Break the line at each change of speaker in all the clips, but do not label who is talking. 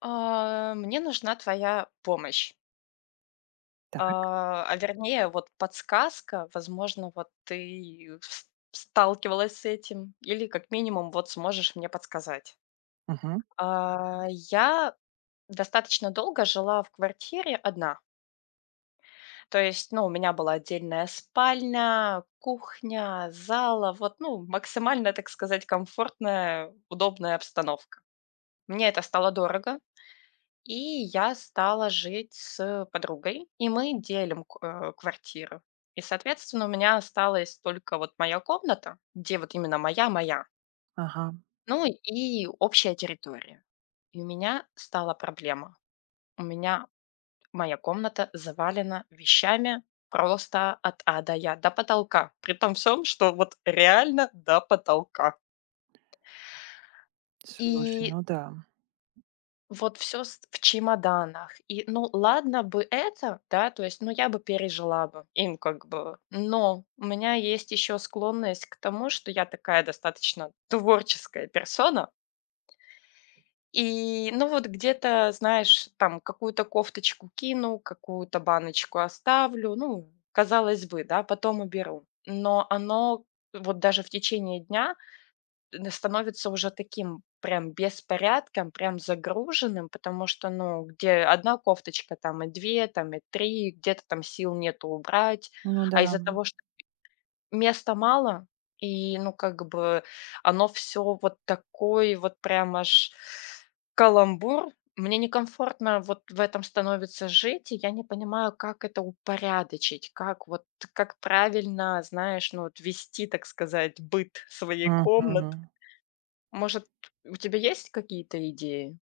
Мне нужна твоя помощь.
Так,
А вернее, вот подсказка, возможно, вот ты сталкивалась с этим, или как минимум вот сможешь мне подсказать.
мгм.
Я достаточно долго жила в квартире одна. То есть, ну, у меня была отдельная спальня, кухня, зала, вот, ну, максимально, так сказать, комфортная, удобная обстановка. Мне это стало дорого, и я стала жить с подругой, и мы делим квартиру. И, соответственно, у меня осталась только вот моя комната, где вот именно моя-моя,
Ага.
ну и общая территория. И у меня стала проблема. У меня моя комната завалена вещами просто от А до Я, до потолка. При том всем, что вот реально до потолка.
Слушай,
И
ну да.
вот все в чемоданах. И, ну, ладно бы это, да, то есть, ну, я бы пережила бы, им как бы. Но у меня есть еще склонность к тому, что я такая достаточно творческая персона. И, ну, вот где-то, знаешь, там какую-то кофточку кину, какую-то баночку оставлю, ну, казалось бы, да, потом уберу. Но оно вот даже в течение дня н становится уже таким прям беспорядком, прям загруженным, потому что, ну, где одна кофточка, там и 2, там и 3, где-то там сил нету убрать.
Ну да.
А из-за того, что места мало, и, ну, как бы оно все вот такой вот прям аж каламбур. Мне некомфортно вот в этом становится жить, и я не понимаю, как это упорядочить, как вот как правильно, знаешь, ну, вот вести, так сказать, быт своей комнаты.
Мгм.
Может, у тебя есть какие-то идеи?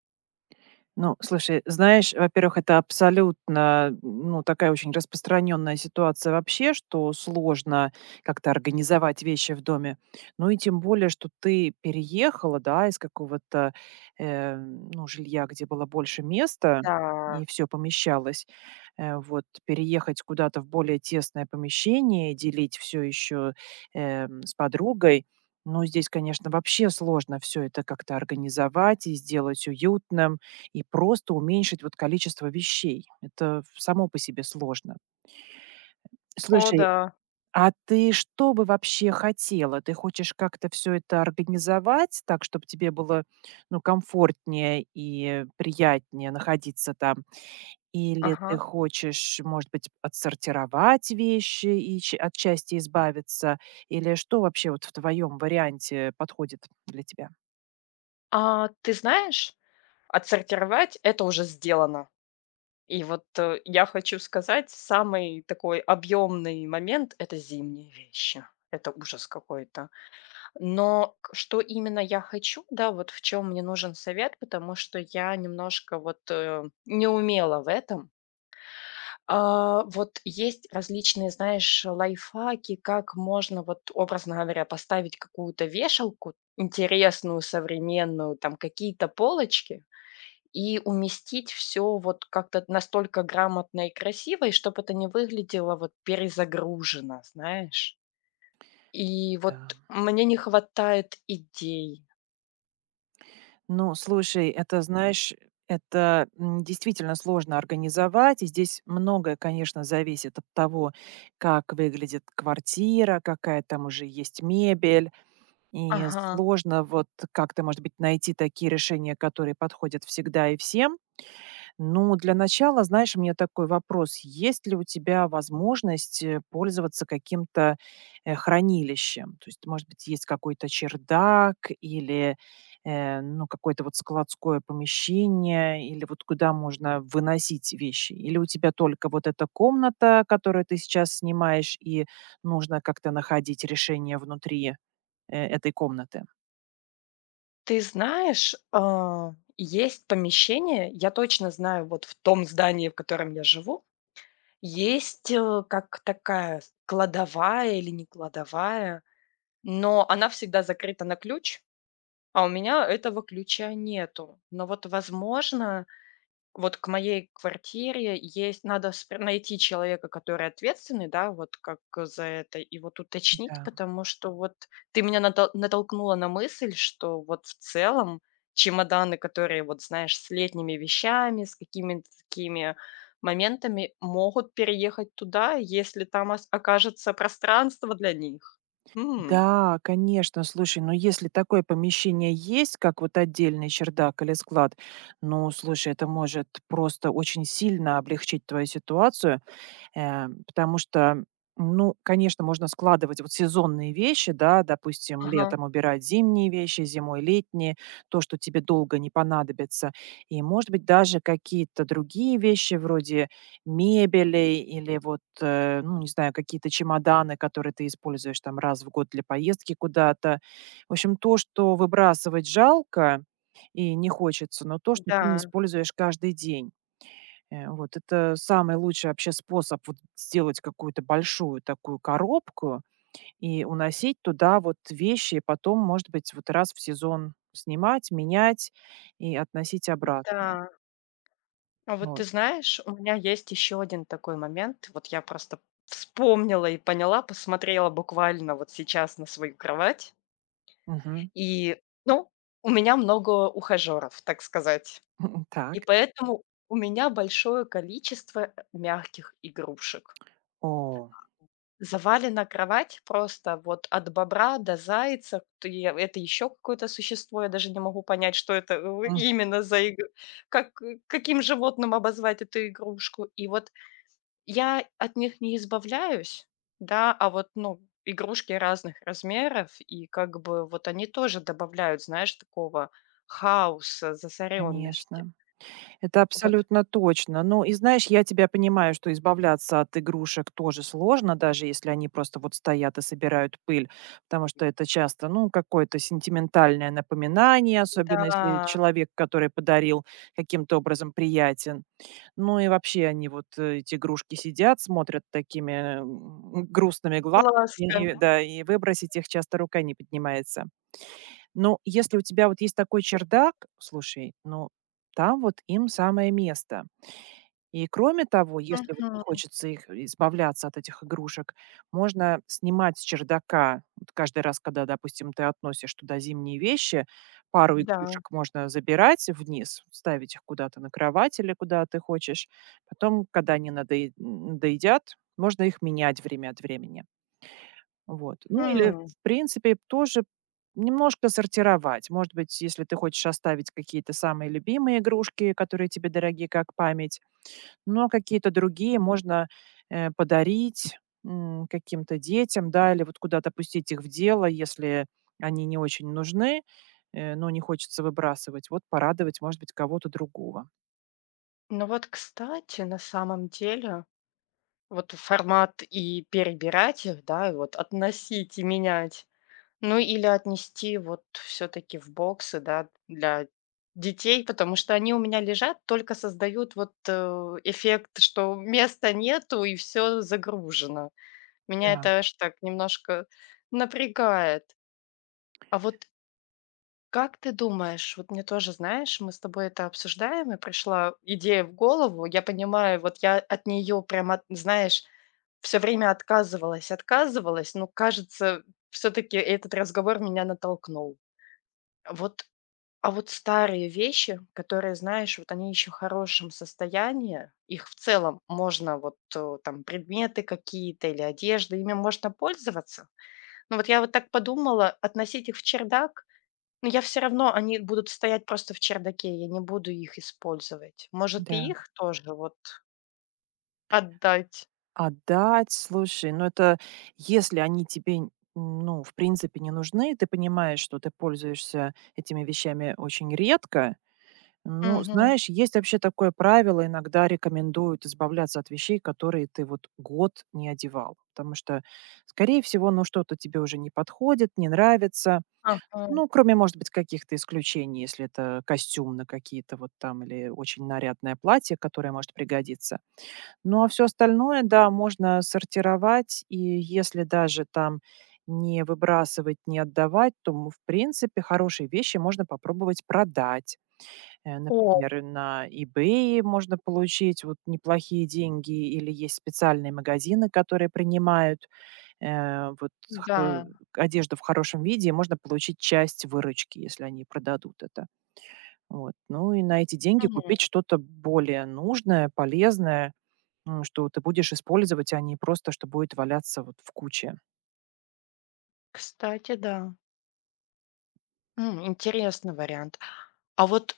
Ну, слушай, знаешь, во-первых, это абсолютно, ну, такая очень распространенная ситуация вообще, что сложно как-то организовать вещи в доме. Ну и тем более, что ты переехала, да, из какого-то, ну, жилья, где было больше места,
Да.
и все помещалось. Вот переехать куда-то в более тесное помещение, делить все еще с подругой. Ну, здесь, конечно, вообще сложно все это как-то организовать и сделать уютным и просто уменьшить вот количество вещей. Это само по себе сложно.
О
Слушай,
да.
а ты что бы вообще хотела? Ты хочешь как-то все это организовать так, чтобы тебе было, ну, комфортнее и приятнее находиться там? Или ты
Ага.
хочешь, может быть, отсортировать вещи и ч от части избавиться? Или что вообще вот в твоем варианте подходит для тебя?
А ты знаешь, отсортировать — это уже сделано. И вот, я хочу сказать, самый такой объемный момент — это зимние вещи. Это ужас какой-то. Но к что именно я хочу, да, вот в чем мне нужен совет, потому что я немножко вот, не умела в этом. Вот есть различные, знаешь, лайфхаки, как можно, вот, образно говоря, поставить какую-то вешалку интересную, современную, там какие-то полочки и уместить все вот как-то настолько грамотно и красиво, и чтобы это не выглядело вот перезагружено, знаешь. И вот
Да.
мне не хватает идей.
Ну, слушай, это, знаешь, это действительно сложно организовать, и здесь многое, конечно, зависит от того, как выглядит квартира, какая там уже есть мебель, и
Ага.
сложно вот как-то, может быть, найти такие решения, которые подходят всегда и всем. Ну, для начала, знаешь, у меня такой вопрос. Есть ли у тебя возможность пользоваться каким-то хранилищем? То есть, может быть, есть какой-то чердак или ну, какое-то вот складское помещение, или вот куда можно выносить вещи? Или у тебя только вот эта комната, которую ты сейчас снимаешь, и нужно как-то находить решение внутри этой комнаты?
Ты знаешь, есть помещение, я точно знаю, вот в том здании, в котором я живу, есть, как такая кладовая или не кладовая, но она всегда закрыта на ключ, а у меня этого ключа нету. Но вот, возможно, вот к моей квартире есть надо спр найти человека, который ответственный, да, вот как за это, и вот уточнить,
Да.
потому что вот ты меня натолкнула на мысль, что вот в целом чемоданы, которые, вот знаешь, с летними вещами, с какими-то такими моментами, могут переехать туда, если там ос окажется пространство для них. М.
Да, конечно, слушай, ну если такое помещение есть, как вот отдельный чердак или склад, ну, слушай, это может просто очень сильно облегчить твою ситуацию. Потому что, ну, конечно, можно складывать вот сезонные вещи, да, допустим,
Ага.
летом убирать зимние вещи, зимой летние, то, что тебе долго не понадобится. И, может быть, даже какие-то другие вещи вроде мебели или вот, ну, не знаю, какие-то чемоданы, которые ты используешь там раз в год для поездки куда-то. В общем, то, что выбрасывать жалко и не хочется, но то, что ты не
Да,
используешь каждый день. Вот это самый лучший вообще способ вот сделать какую-то большую такую коробку и уносить туда вот вещи, и потом, может быть, вот раз в сезон снимать, менять и относить обратно.
да. А вот ты
Вот.
знаешь, у меня есть еще один такой момент. Вот я просто вспомнила и поняла, посмотрела буквально вот сейчас на свою кровать.
Мгм.
И, ну, у меня много ухажеров, так сказать.
Так.
И поэтому у меня большое количество мягких игрушек.
О,
Завалена кровать просто вот от бобра до зайца. Это еще какое-то существо, я даже не могу понять, что это
м,
именно за игру, как, каким животным обозвать эту игрушку. И вот я от них не избавляюсь, да, а вот, ну, игрушки разных размеров, и как бы вот они тоже добавляют, знаешь, такого хаоса, засоренности.
конечно. Это
Вот,
абсолютно точно. Ну, и знаешь, я тебя понимаю, что избавляться от игрушек тоже сложно, даже если они просто вот стоят и собирают пыль, потому что это часто, ну, какое-то сентиментальное напоминание, особенно если
да,
человек, который подарил, каким-то образом приятен. Ну и вообще они вот, эти игрушки сидят, смотрят такими, грустными глазами, и
ласками.
да, и выбросить их часто рука не поднимается. Ну, если у тебя вот есть такой чердак, слушай, ну, там вот им самое место. И кроме того, если вот не
Мгм.
хочется их избавляться от этих игрушек, можно снимать с чердака. Вот каждый раз, когда, допустим, ты относишь туда зимние вещи, пару
Да.
игрушек можно забирать вниз, ставить их куда-то на кровать или куда ты хочешь. Потом, когда они надоедят, можно их менять время от времени. Вот. Ну или,
М.
в принципе, тоже немножко сортировать. Может быть, если ты хочешь оставить какие-то самые любимые игрушки, которые тебе дороги как память, но какие-то другие можно подарить каким-то детям, да, или вот куда-то пустить их в дело, если они не очень нужны, но не хочется выбрасывать. Вот порадовать, может быть, кого-то другого.
Ну вот, кстати, на самом деле, вот формат и перебирать их, да, и вот относить и менять. Ну, или отнести вот все таки в боксы, да, для детей, потому что они у меня лежат, только создают вот, эффект, что места нету и все загружено. Меня
Да,
это аж так немножко напрягает. А вот как ты думаешь, вот мне тоже, знаешь, мы с тобой это обсуждаем, и пришла идея в голову. Я понимаю, вот я от нее прям знаешь, все время отказывалась, но, кажется, все таки этот разговор меня натолкнул. Вот, а вот старые вещи, которые, знаешь, вот они еще в хорошем состоянии, их в целом можно вот там предметы какие-то или одежда, ими можно пользоваться. Но вот я вот так подумала, относить их в чердак, но я все равно, они будут стоять просто в чердаке, я не буду их использовать. Может, и
да.
их тоже вот отдать?
Отдать, слушай, ну это если они тебе, ну, в принципе, не нужны, ты понимаешь, что ты пользуешься этими вещами очень редко. Ну,
Мгм.
знаешь, есть вообще такое правило, иногда рекомендуют избавляться от вещей, которые ты вот год не одевал, потому что, скорее всего, ну, что-то тебе уже не подходит, не нравится.
Ага.
Ну, кроме, может быть, каких-то исключений, если это костюм на какие-то вот там или очень нарядное платье, которое может пригодиться. Ну, а все остальное, да, можно сортировать. И если даже там не выбрасывать, не отдавать, то, в принципе, хорошие вещи можно попробовать продать.
О,
Например, на "Ebay" можно получить вот неплохие деньги, или есть специальные магазины, которые принимают, вот х
да.
одежду в хорошем виде, и можно получить часть выручки, если они продадут это. Вот. Ну и на эти деньги
Мгм.
купить что-то более нужное, полезное. Ну, что ты будешь использовать, а не просто, что будет валяться вот в куче.
Кстати, да. М, интересный вариант. А вот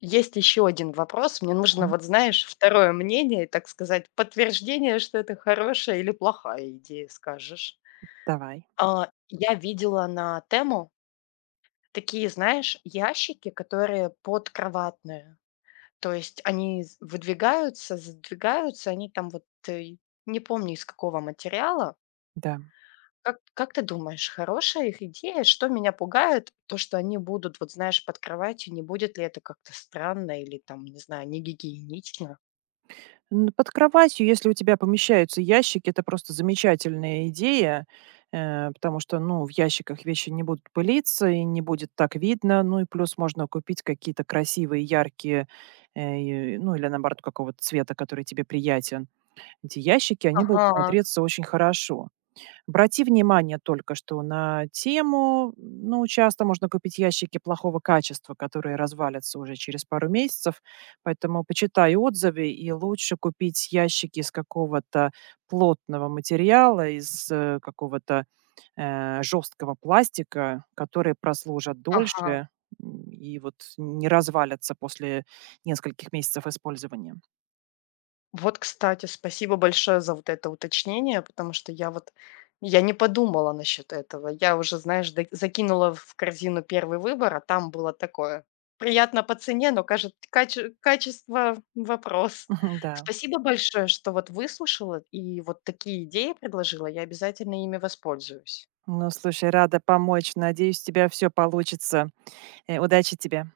есть еще один вопрос. Мне нужно,
Мгм.
вот знаешь, второе мнение, так сказать, подтверждение, что это хорошая или плохая идея, скажешь.
Давай,
Я видела на Тему такие, знаешь, ящики, которые подкроватные. То есть они з выдвигаются, задвигаются, они там вот, не помню из какого материала.
да.
Как ты думаешь, хорошая их идея? Что меня пугает? То, что они будут, вот знаешь, под кроватью. Не будет ли это как-то странно или там, не знаю, негигиенично?
Н Под кроватью, если у тебя помещаются ящики, это просто замечательная идея, потому что, ну, в ящиках вещи не будут пылиться и не будет так видно. Ну и плюс можно купить какие-то красивые, яркие, ну, или наоборот какого-то цвета, который тебе приятен. Эти ящики, они будут
Ага,
смотреться очень хорошо. Обрати внимание только что на тему. Ну, часто можно купить ящики плохого качества, которые развалятся уже через пару месяцев. Поэтому почитай отзывы и лучше купить ящики из какого-то плотного материала, из какого-то жесткого пластика, которые прослужат
ага.
дольше и вот не развалятся после нескольких месяцев использования.
Вот, кстати, спасибо большое за вот это уточнение, потому что я вот я не подумала насчет этого. Я уже, знаешь, да закинула в корзину первый выбор, а там было такое: приятно по цене, но кажет каче качество — вопрос.
Да.
Спасибо большое, что вот выслушала и вот такие идеи предложила. Я обязательно ими воспользуюсь.
Ну, слушай, рада помочь. Надеюсь, у тебя все получится. Удачи тебе.